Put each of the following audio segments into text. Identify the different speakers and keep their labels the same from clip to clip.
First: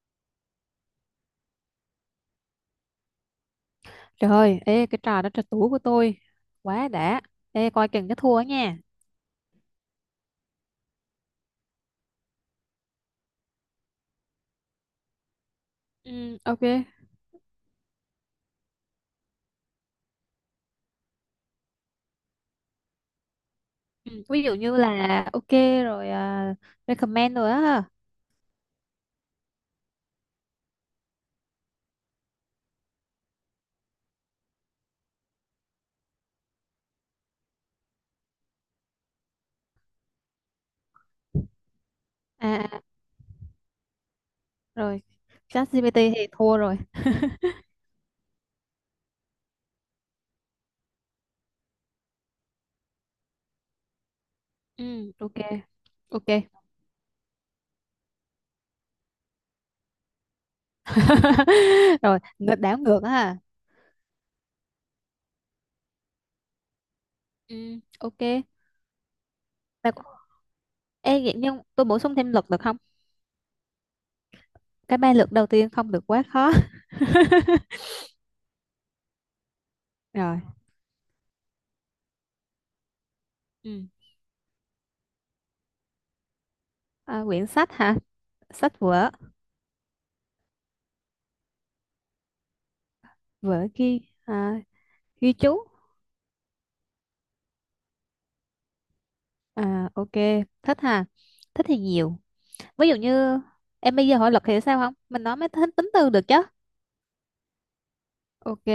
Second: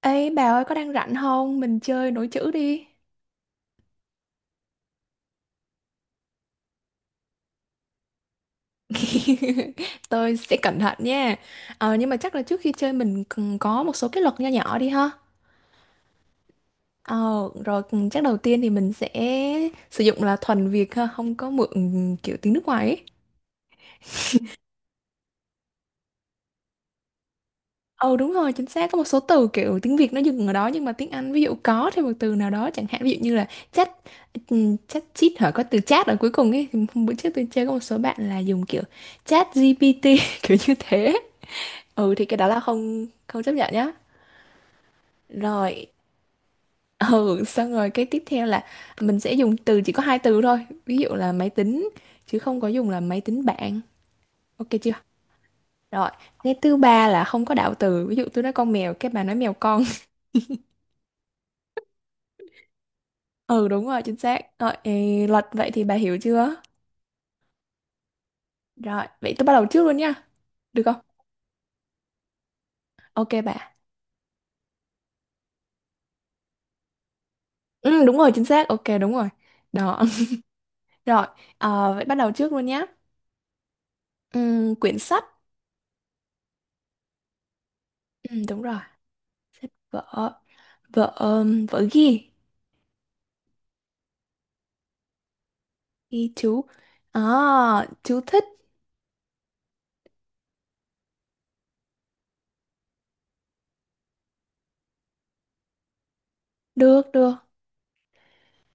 Speaker 1: Ê bà ơi có đang rảnh không? Mình chơi nối chữ đi.
Speaker 2: Trời ơi, ê cái trò đó trò tủ của tôi quá đã. Ê coi chừng cái thua nha.
Speaker 1: Tôi sẽ cẩn thận nha. Ờ, nhưng mà chắc là trước khi chơi mình cần có một số cái luật nho nhỏ đi ha.
Speaker 2: Ừ, ok.
Speaker 1: Ờ, rồi chắc đầu tiên thì mình sẽ sử dụng là thuần Việt ha, không có mượn kiểu tiếng nước ngoài ấy.
Speaker 2: Ừ, ví dụ như là ok rồi à, recommend rồi á. À,
Speaker 1: Ờ đúng rồi, chính xác có một số từ kiểu tiếng Việt nó dừng ở đó nhưng mà tiếng Anh ví dụ có thêm một từ nào đó chẳng hạn ví dụ như là chat chat chít hả có từ chat ở cuối cùng ấy thì hôm bữa trước tôi chơi có một số bạn là dùng kiểu chat GPT kiểu như thế ừ thì cái đó là
Speaker 2: à,
Speaker 1: không không chấp nhận nhá
Speaker 2: rồi
Speaker 1: rồi
Speaker 2: ChatGPT thì thua rồi.
Speaker 1: ừ xong rồi cái tiếp theo là mình sẽ dùng từ chỉ có hai từ thôi ví dụ là máy tính chứ không có dùng là máy tính bảng ok chưa
Speaker 2: Ừ, ok.
Speaker 1: rồi
Speaker 2: Ok.
Speaker 1: cái thứ ba là không có đạo từ ví dụ tôi nói con mèo cái bà nói mèo con
Speaker 2: Rồi, ngược đảo ngược á. Ha.
Speaker 1: ừ đúng rồi chính xác rồi ê, luật vậy thì bà hiểu chưa
Speaker 2: Ừ, ok.
Speaker 1: rồi vậy tôi bắt đầu trước
Speaker 2: Mà,
Speaker 1: luôn
Speaker 2: có-
Speaker 1: nha được không
Speaker 2: ê vậy nhưng tôi bổ sung thêm luật được không?
Speaker 1: ok bà
Speaker 2: Cái ba luật đầu tiên không được quá khó.
Speaker 1: ừ đúng rồi chính xác ok đúng rồi đó
Speaker 2: Rồi.
Speaker 1: rồi ờ, vậy bắt đầu trước luôn nhá
Speaker 2: Ừ.
Speaker 1: ừ, quyển sách
Speaker 2: À, quyển sách hả?
Speaker 1: ừ, đúng rồi
Speaker 2: Sách vở,
Speaker 1: vợ vợ vợ ghi
Speaker 2: vở ghi à, ghi chú.
Speaker 1: thì chú à chú thích
Speaker 2: À ok, thích ha. Thích thì nhiều. Ví dụ như em bây giờ hỏi luật thì sao không? Mình nói mới tính tính từ được chứ.
Speaker 1: được được
Speaker 2: Ok,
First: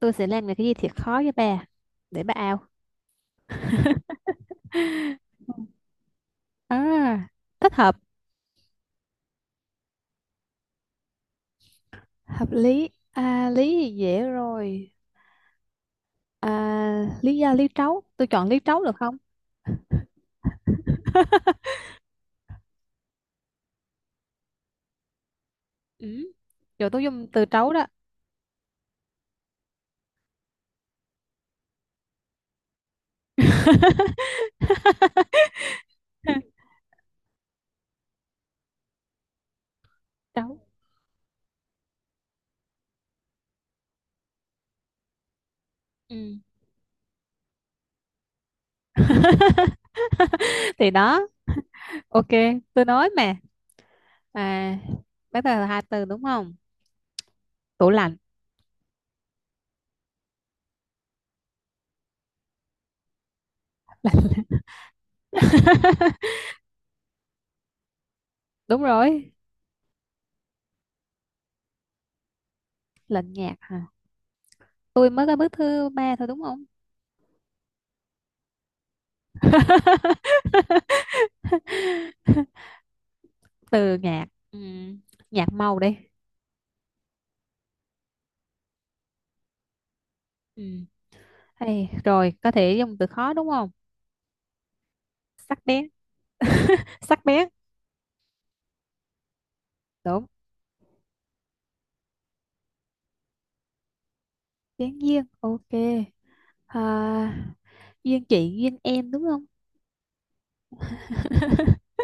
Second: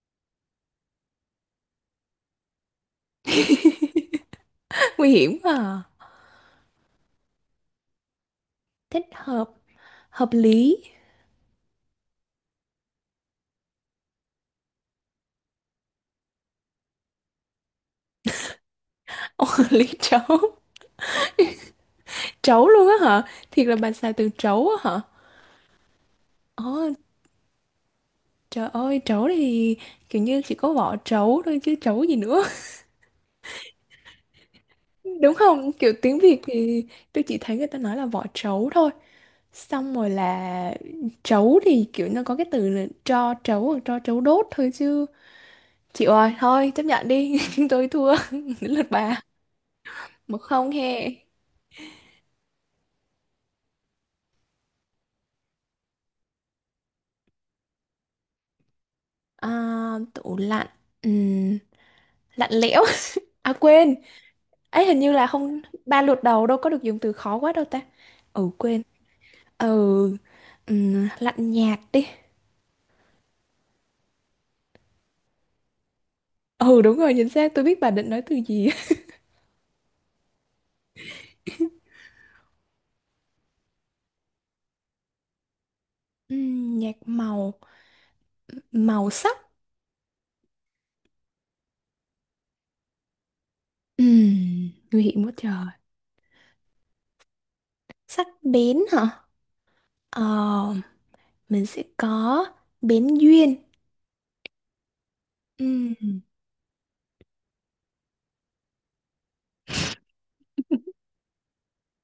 Speaker 2: tôi sẽ làm cái gì thiệt khó với bà để bà ao.
Speaker 1: nguy hiểm quá à.
Speaker 2: À, thích hợp,
Speaker 1: Thích hợp hợp lý
Speaker 2: hợp lý. À, lý thì dễ rồi. À, lý do lý trấu, tôi chọn lý trấu được không?
Speaker 1: Ồ, lý trấu trấu luôn á hả thiệt là bà xài từ trấu á hả
Speaker 2: Ừ.
Speaker 1: ồ
Speaker 2: Rồi tôi dùng từ trấu đó.
Speaker 1: trời ơi trấu thì kiểu như chỉ có vỏ trấu thôi chứ trấu gì nữa đúng không kiểu tiếng Việt thì tôi chỉ thấy người ta nói là vỏ trấu thôi xong rồi
Speaker 2: Trấu.
Speaker 1: là trấu thì kiểu nó có cái từ là tro trấu hoặc tro trấu đốt thôi chứ Chị ơi,
Speaker 2: Ừ.
Speaker 1: thôi chấp nhận đi, tôi thua, đến lượt bà. 1-0
Speaker 2: Thì
Speaker 1: he.
Speaker 2: đó, ok, tôi nói mà. À, bắt đầu là hai từ đúng không? Tủ lạnh.
Speaker 1: À, tủ lạnh, Ừm, lạnh lẽo. À quên, ấy hình như là không, ba lượt đầu đâu có được dùng từ khó quá đâu ta. Ừ quên,
Speaker 2: Đúng rồi.
Speaker 1: ừ, lạnh nhạt đi.
Speaker 2: Lạnh nhạt hả? Tôi mới có bước thứ ba thôi đúng không?
Speaker 1: Ừ đúng rồi, chính xác, tôi biết bà định nói từ gì.
Speaker 2: Từ nhạt ừ. Nhạt màu đi.
Speaker 1: Nhạt màu, màu sắc.
Speaker 2: Ừ. Hay, rồi có thể dùng từ khó đúng không?
Speaker 1: Ừm, nguy hiểm quá
Speaker 2: Sắc
Speaker 1: trời.
Speaker 2: bén. Sắc bén.
Speaker 1: Sắc bén hả? Ờ,
Speaker 2: Đúng.
Speaker 1: mình sẽ có bén duyên.
Speaker 2: Bén duyên ok.
Speaker 1: Ừm.
Speaker 2: À, duyên chị duyên em đúng không?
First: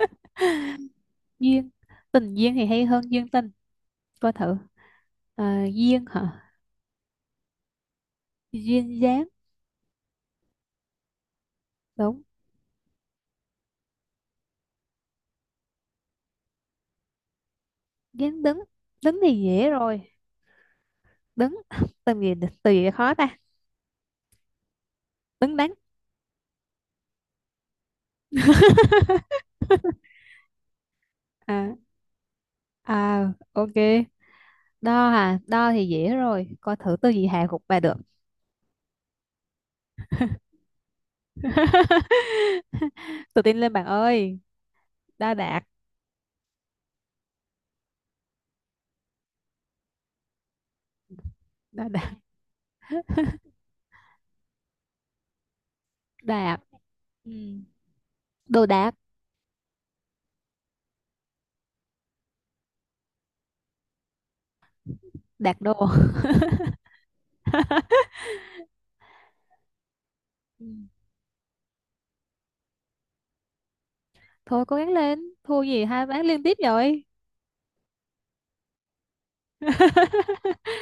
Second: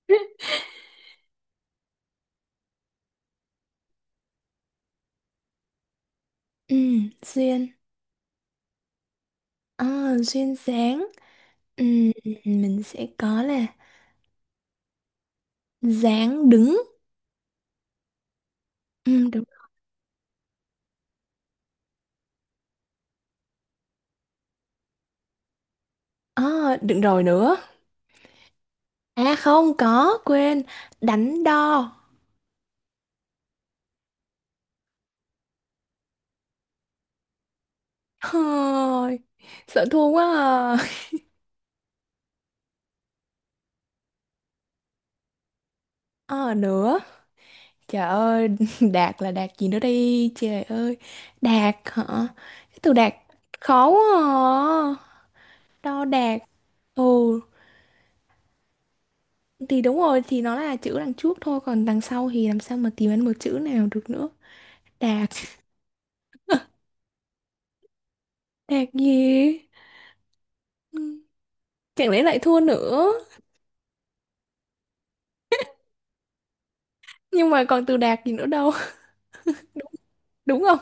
Speaker 2: Duyên tình duyên thì hay hơn duyên tình, coi thử. À, duyên hả?
Speaker 1: Ừ, duyên.
Speaker 2: Duyên dáng.
Speaker 1: À, duyên dáng. Ừ,
Speaker 2: Đúng.
Speaker 1: ừ, mình sẽ có là dáng đứng.
Speaker 2: Dáng đứng.
Speaker 1: Ừ,
Speaker 2: Đứng thì
Speaker 1: đúng.
Speaker 2: dễ rồi. Đứng, từ gì, từ gì khó ta. Đứng đắn.
Speaker 1: À, đừng rồi nữa. À không có, quên. Đánh
Speaker 2: À,
Speaker 1: đo.
Speaker 2: à, ok. Đo hả? Đo thì dễ rồi, coi thử từ gì hạ gục bà được.
Speaker 1: Thôi, sợ thua quá à.
Speaker 2: Tự tin lên bạn ơi. Đo đạc.
Speaker 1: À, nữa. Trời ơi, đạt là đạt gì nữa đây Trời ơi, đạt
Speaker 2: Đo
Speaker 1: hả?
Speaker 2: đạc.
Speaker 1: Cái từ đạt khó quá à. Đo đạt.
Speaker 2: Đạc. Ừ.
Speaker 1: Ồ,
Speaker 2: Đồ đạc.
Speaker 1: thì đúng rồi, thì nó là chữ đằng trước thôi. Còn đằng sau thì làm sao mà tìm ra một chữ nào được nữa. Đạt.
Speaker 2: Đạc đồ.
Speaker 1: Đạt gì?
Speaker 2: Ừ.
Speaker 1: Ừ, Chẳng lẽ lại thua nữa?
Speaker 2: Thôi cố gắng lên, thua gì hai ván liên tiếp rồi.
Speaker 1: Nhưng mà còn từ đạt gì nữa đâu, đúng không?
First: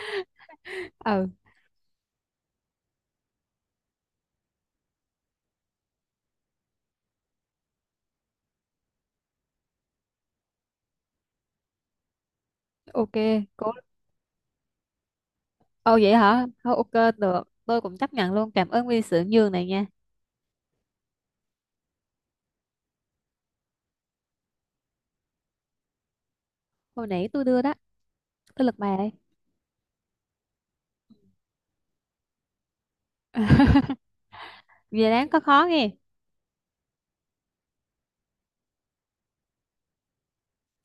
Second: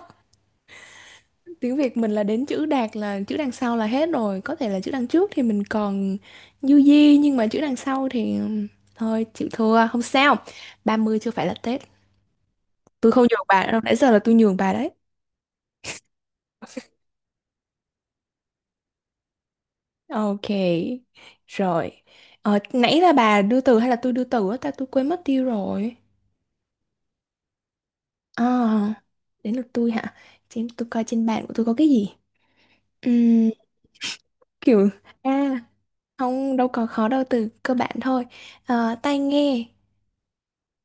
Speaker 2: Ừ,
Speaker 1: Tiếng Việt mình là đến chữ đạt là chữ đằng sau là hết rồi, có thể là chữ đằng trước thì mình còn du di nhưng mà chữ đằng sau thì thôi chịu thua, không sao. 30 chưa phải là Tết. Tôi
Speaker 2: ok.
Speaker 1: không nhường bà
Speaker 2: Cố.
Speaker 1: đâu, nãy giờ là tôi nhường bà đấy.
Speaker 2: Ồ vậy hả, thôi ok được, tôi cũng chấp nhận luôn, cảm ơn vì sự nhường này nha.
Speaker 1: Ok. Rồi. Ờ, nãy là bà đưa từ hay là tôi đưa từ á ta tôi quên mất tiêu rồi.
Speaker 2: Hồi nãy tôi đưa đó.
Speaker 1: À,
Speaker 2: Tôi lật bài đây.
Speaker 1: đến lượt tôi hả? Xem tôi coi trên bàn của tôi có cái gì. Kiểu
Speaker 2: Về đáng có
Speaker 1: à
Speaker 2: khó nghe.
Speaker 1: không đâu có khó đâu từ cơ bản thôi Ờ, tai nghe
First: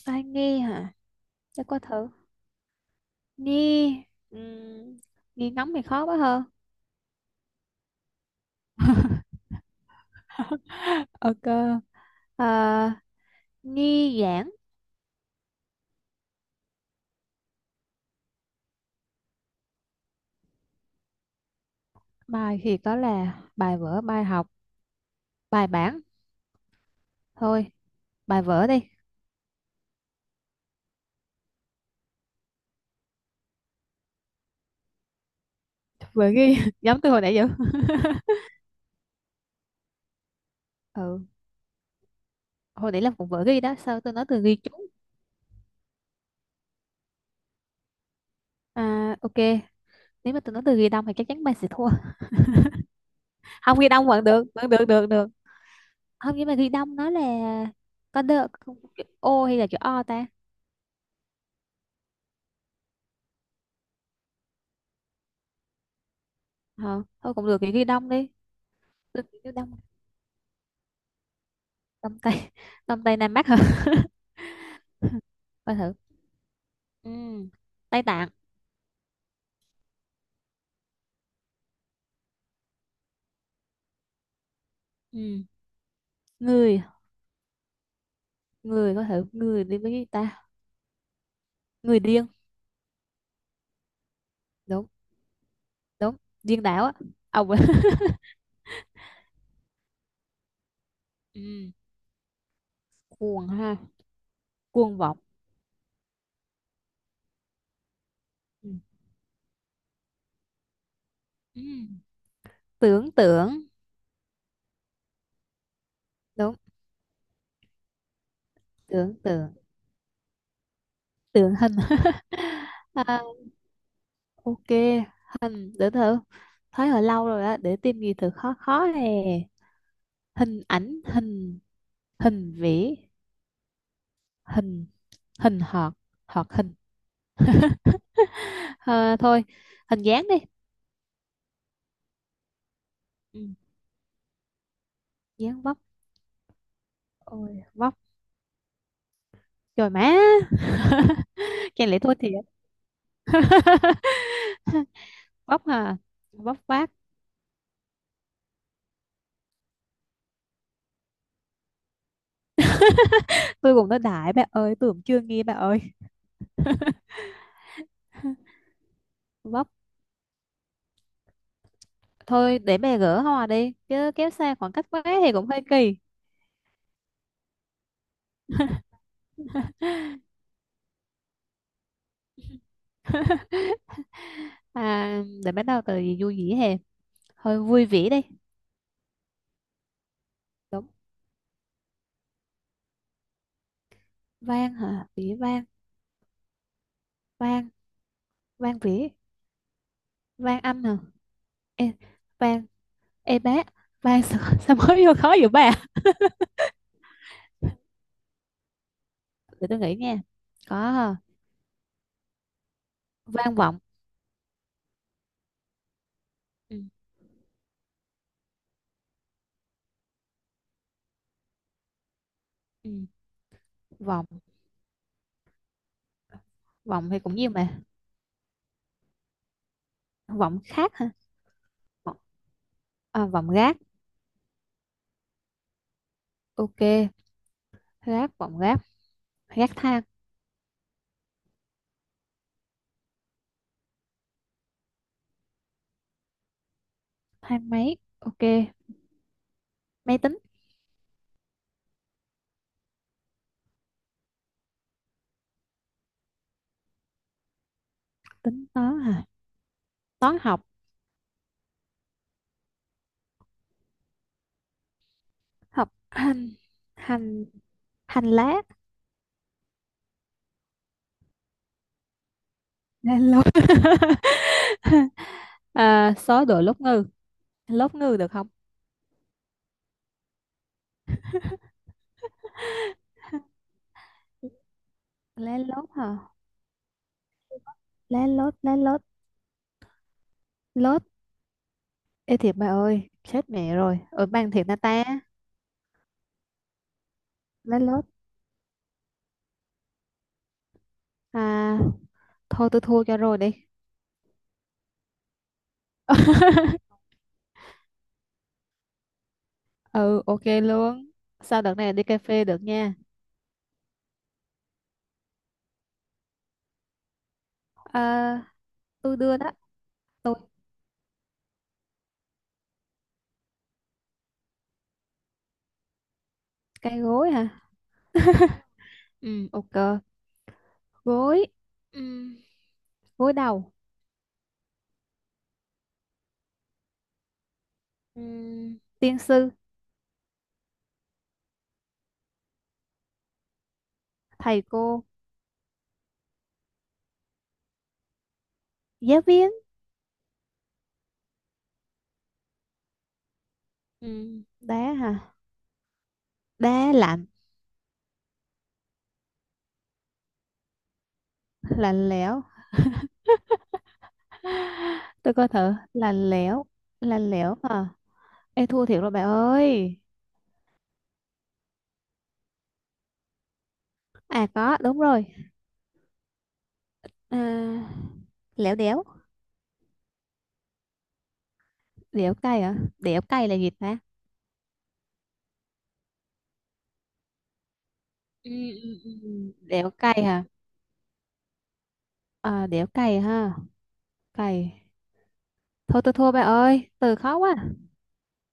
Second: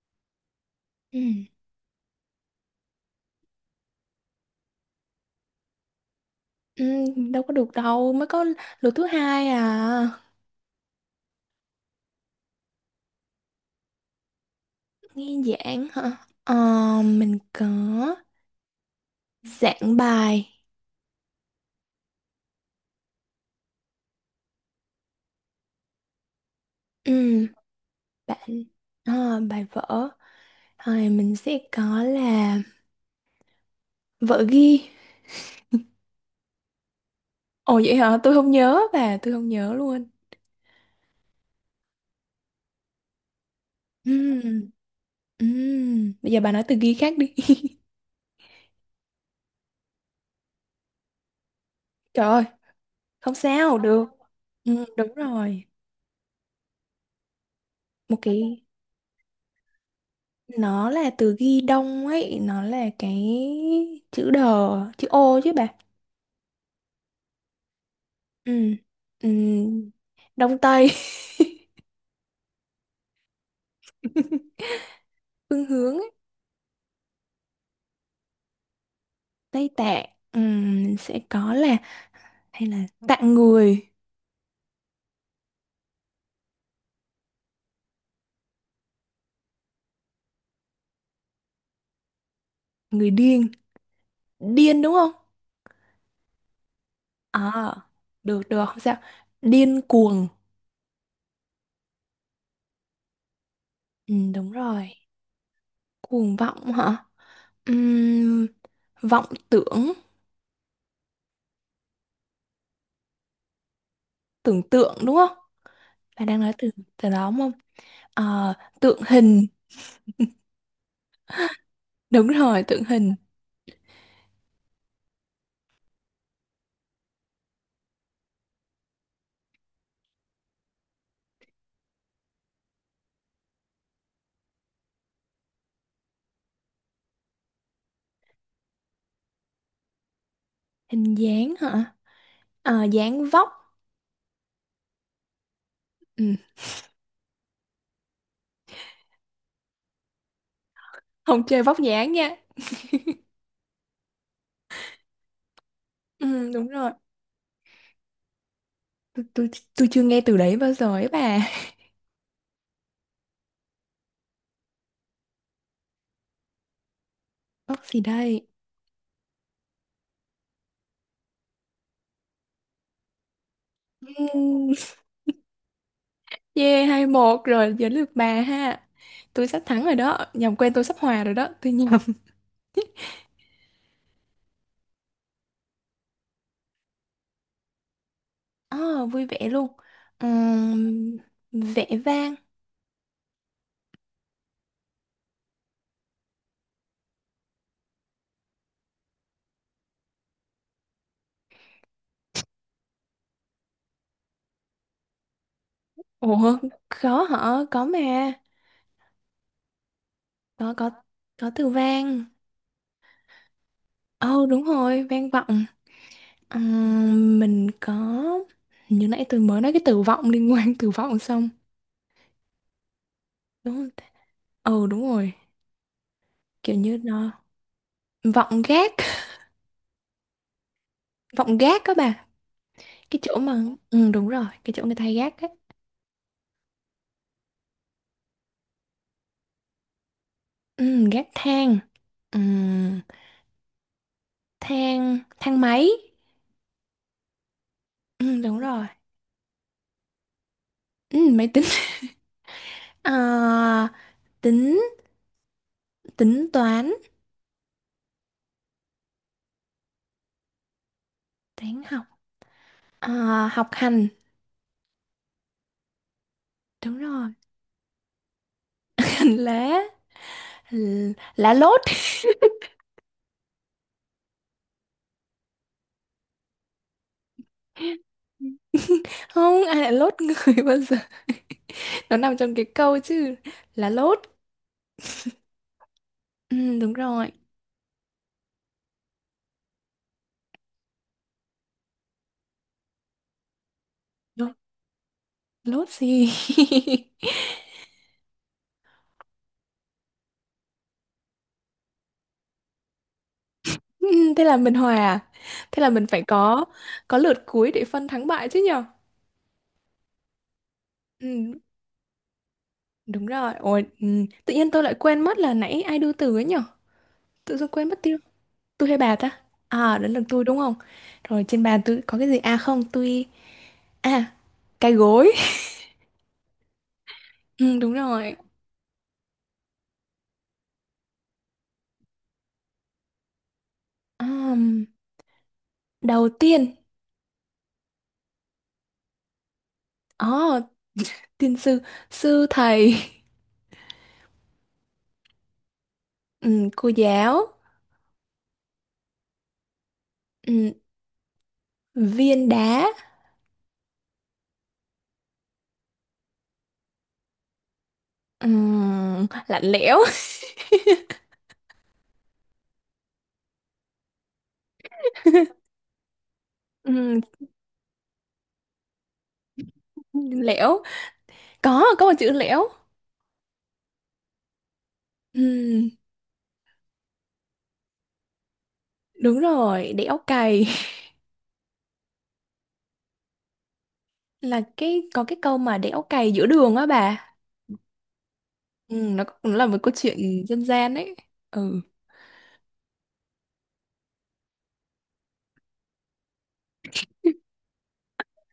Speaker 2: Ai nghe hả?
Speaker 1: Ừ.
Speaker 2: Chắc có thử. Nghe. Uhm, Nghe ngóng thì khó quá hơn.
Speaker 1: ừ, đâu có được đâu mới có lượt thứ hai à
Speaker 2: Ok. Ờ, nghi giảng.
Speaker 1: nghe giảng hả Ờ, mình có giảng bài
Speaker 2: Bài thì có là bài vở, bài học, bài bản.
Speaker 1: ừ,
Speaker 2: Thôi, bài
Speaker 1: bạn
Speaker 2: vở đi.
Speaker 1: ờ, bài vở rồi mình sẽ có là vở ghi
Speaker 2: Vở ghi. Giống tôi hồi nãy vậy.
Speaker 1: ồ vậy hả tôi không nhớ bà tôi không nhớ luôn
Speaker 2: Ừ. Hồi nãy là cũng vở ghi đó. Sao tôi nói
Speaker 1: ừ,
Speaker 2: từ ghi chú?
Speaker 1: ừ. bây giờ bà nói từ ghi khác đi
Speaker 2: À, ok. Nếu mà tôi nói từ ghi đông thì chắc chắn bạn sẽ thua.
Speaker 1: trời ơi không sao
Speaker 2: Không ghi
Speaker 1: được
Speaker 2: đông vẫn được. Vẫn
Speaker 1: ừ,
Speaker 2: được, được,
Speaker 1: đúng
Speaker 2: được.
Speaker 1: rồi
Speaker 2: Không, nhưng mà ghi đông nó là
Speaker 1: một
Speaker 2: có được.
Speaker 1: cái
Speaker 2: Chữ O hay là chữ O ta?
Speaker 1: nó là từ ghi đông ấy nó là cái chữ đờ chữ ô chứ bà
Speaker 2: Ờ, thôi cũng được thì ghi đông đi.
Speaker 1: ừ
Speaker 2: Tôi
Speaker 1: ừ
Speaker 2: nghĩ nước đông.
Speaker 1: đông tây
Speaker 2: Đông tây. Đông tây nam bắc hả?
Speaker 1: phương
Speaker 2: Coi thử.
Speaker 1: hướng ấy.
Speaker 2: Ừ. Tây Tạng.
Speaker 1: Tây Tạng sẽ có là hay là tạng người
Speaker 2: Ừ. Người. Người coi thử người đi với gì ta. Người điên.
Speaker 1: người điên điên
Speaker 2: Đúng.
Speaker 1: đúng không
Speaker 2: Đúng. Điên đảo á ông. ấy.
Speaker 1: à được được không sao điên cuồng
Speaker 2: Ừ. Cuồng ha.
Speaker 1: ừ, đúng rồi
Speaker 2: Cuồng vọng.
Speaker 1: cuồng vọng hả Ừm,
Speaker 2: Ừ.
Speaker 1: vọng tưởng
Speaker 2: Ừ. Tưởng tượng.
Speaker 1: tưởng tượng đúng không bà đang nói
Speaker 2: Đúng.
Speaker 1: từ từ đó đúng không Ờ, tượng
Speaker 2: Tưởng
Speaker 1: hình
Speaker 2: tượng. Tượng hình.
Speaker 1: Đúng rồi, tượng hình.
Speaker 2: À, ok. Hình để thử, thấy hồi lâu rồi á, để tìm gì thử khó khó nè. Hình ảnh, hình, hình vẽ, hình, hình họt, họt hình. Ờ, thôi hình dáng đi.
Speaker 1: Hình dáng hả? Ờ, dáng
Speaker 2: Ừ.
Speaker 1: vóc.
Speaker 2: Dáng vóc.
Speaker 1: Ừ.
Speaker 2: Ôi vóc trời má.
Speaker 1: Không chơi vóc
Speaker 2: Chẳng lẽ
Speaker 1: dáng
Speaker 2: tôi
Speaker 1: nha.
Speaker 2: thiệt. Vóc à.
Speaker 1: Ừ,
Speaker 2: Vóc
Speaker 1: đúng
Speaker 2: vác.
Speaker 1: rồi. Tôi, tôi, tôi chưa nghe từ đấy bao giờ ấy bà.
Speaker 2: Tôi cũng nói đại bà ơi, tôi cũng chưa nghe bà ơi.
Speaker 1: Vóc gì đây?
Speaker 2: Vóc, thôi để bà gỡ hoa đi chứ kéo xa khoảng
Speaker 1: Ừm,
Speaker 2: cách quá thì cũng hơi kỳ.
Speaker 1: Yeah, 2-1 rồi, giờ lượt bà ha. Tôi sắp thắng rồi đó. Nhầm quen tôi sắp hòa rồi đó. Tôi nhầm.
Speaker 2: À, để bắt đầu từ gì vui vẻ hè. Hơi vui vẻ đi.
Speaker 1: Ờ, vui vẻ luôn.
Speaker 2: Đúng.
Speaker 1: Ừm, vẻ vang.
Speaker 2: Vang hả? Vĩ vang. Vang. Vang vỉ. Vang âm hả? Ê, vang, ê bác, vang sao, sao mới vô khó vậy bà?
Speaker 1: Ủa, khó hả? Có mà.
Speaker 2: Để tôi nghĩ nha.
Speaker 1: Có, có,
Speaker 2: Có.
Speaker 1: có từ vang.
Speaker 2: Vang vọng.
Speaker 1: Ồ, đúng rồi, vang vọng. Ờ,
Speaker 2: Ừ.
Speaker 1: mình có như nãy tôi mới nói cái từ vọng liên quan từ vọng xong
Speaker 2: Ừ.
Speaker 1: đúng không ta?
Speaker 2: Vọng,
Speaker 1: Ừ đúng rồi kiểu như
Speaker 2: vọng thì
Speaker 1: nó
Speaker 2: cũng nhiều mà.
Speaker 1: vọng gác
Speaker 2: Vọng khác hả?
Speaker 1: vọng gác các
Speaker 2: Vọng,
Speaker 1: bà cái
Speaker 2: à,
Speaker 1: chỗ
Speaker 2: vọng
Speaker 1: mà
Speaker 2: gác,
Speaker 1: ừ đúng rồi cái chỗ người ta hay gác á
Speaker 2: ok. Gác, vọng gác, gác thang,
Speaker 1: ừ, gác thang ừ, thang thang máy
Speaker 2: thang máy,
Speaker 1: ừ,
Speaker 2: ok.
Speaker 1: đúng rồi
Speaker 2: Máy tính,
Speaker 1: ừ, máy tính Ờ, tính tính toán
Speaker 2: tính toán hả? Toán học,
Speaker 1: toán học Ờ, học hành
Speaker 2: học hành,
Speaker 1: đúng rồi
Speaker 2: hành, hành lá.
Speaker 1: hành lá lá lốt
Speaker 2: Lá lốt. À, số đồ lốt ngư được không?
Speaker 1: không ai lại lốt người bao giờ nó nằm trong cái câu chứ là lốt
Speaker 2: Lá lốt hả?
Speaker 1: ừ, đúng rồi
Speaker 2: Lá lốt, lốt. Ê thiệt bà ơi, chết mẹ rồi. Ở
Speaker 1: lốt
Speaker 2: bang thiệt na ta,
Speaker 1: lốt gì
Speaker 2: lát lốt. À, thôi tôi thua cho rồi đi.
Speaker 1: Ừ, thế là mình hòa à? Thế là mình phải có lượt cuối để phân thắng bại chứ nhở
Speaker 2: Ừ, ok luôn.
Speaker 1: ừ,
Speaker 2: Sao đợt này đi cà phê được nha.
Speaker 1: đúng rồi ôi ừ. tự nhiên tôi lại quên mất là nãy ai đưa từ ấy nhở tự dưng quên mất tiêu
Speaker 2: À,
Speaker 1: tôi hay bà
Speaker 2: tôi
Speaker 1: ta
Speaker 2: đưa đó.
Speaker 1: à đến lượt tôi đúng không rồi trên bàn tôi có cái gì à không tôi à cái gối
Speaker 2: Cái gối hả?
Speaker 1: ừ, đúng rồi
Speaker 2: Ừ, ok. Gối. Ừ, gối đầu.
Speaker 1: Ờm, đầu tiên
Speaker 2: Ừ, tiên sư,
Speaker 1: Ồ, tiên sư sư thầy
Speaker 2: thầy cô,
Speaker 1: cô giáo
Speaker 2: giáo viên.
Speaker 1: ừm, viên đá
Speaker 2: Ừ, đá hả? Đá lạnh,
Speaker 1: lạnh lẽo
Speaker 2: lạnh lẽo. Tôi coi thử,
Speaker 1: Ừm,
Speaker 2: lạnh lẽo hả? Ê thua thiệt rồi bà ơi.
Speaker 1: lẽo có một chữ lẽo
Speaker 2: À có, đúng rồi.
Speaker 1: Ừm,
Speaker 2: À, léo đéo.
Speaker 1: đúng rồi đẽo cày
Speaker 2: Đéo cay à, đéo cay là gì ta.
Speaker 1: là cái có cái câu mà đẽo cày giữa đường á bà
Speaker 2: Ừ, ừ, ừ.
Speaker 1: Nó cũng
Speaker 2: Ừ.
Speaker 1: là một
Speaker 2: Đéo
Speaker 1: câu chuyện
Speaker 2: cay hả?
Speaker 1: dân gian ấy ừ
Speaker 2: À, đéo cay ha. Cay, thôi tôi thua bà ơi, từ khó quá.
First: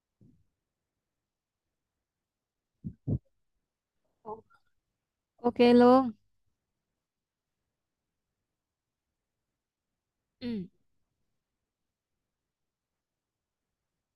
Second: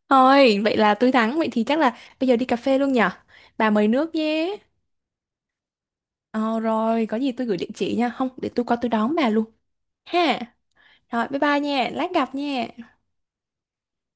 Speaker 1: thôi vậy là tôi thắng vậy thì chắc là bây giờ đi cà phê luôn nhở bà mời nước
Speaker 2: Ô-
Speaker 1: nhé
Speaker 2: ok luôn.
Speaker 1: ờ rồi có gì tôi gửi địa chỉ nha không để tôi qua tôi đón bà luôn ha
Speaker 2: Ừ.
Speaker 1: Rồi bye bye nha, lát gặp nha.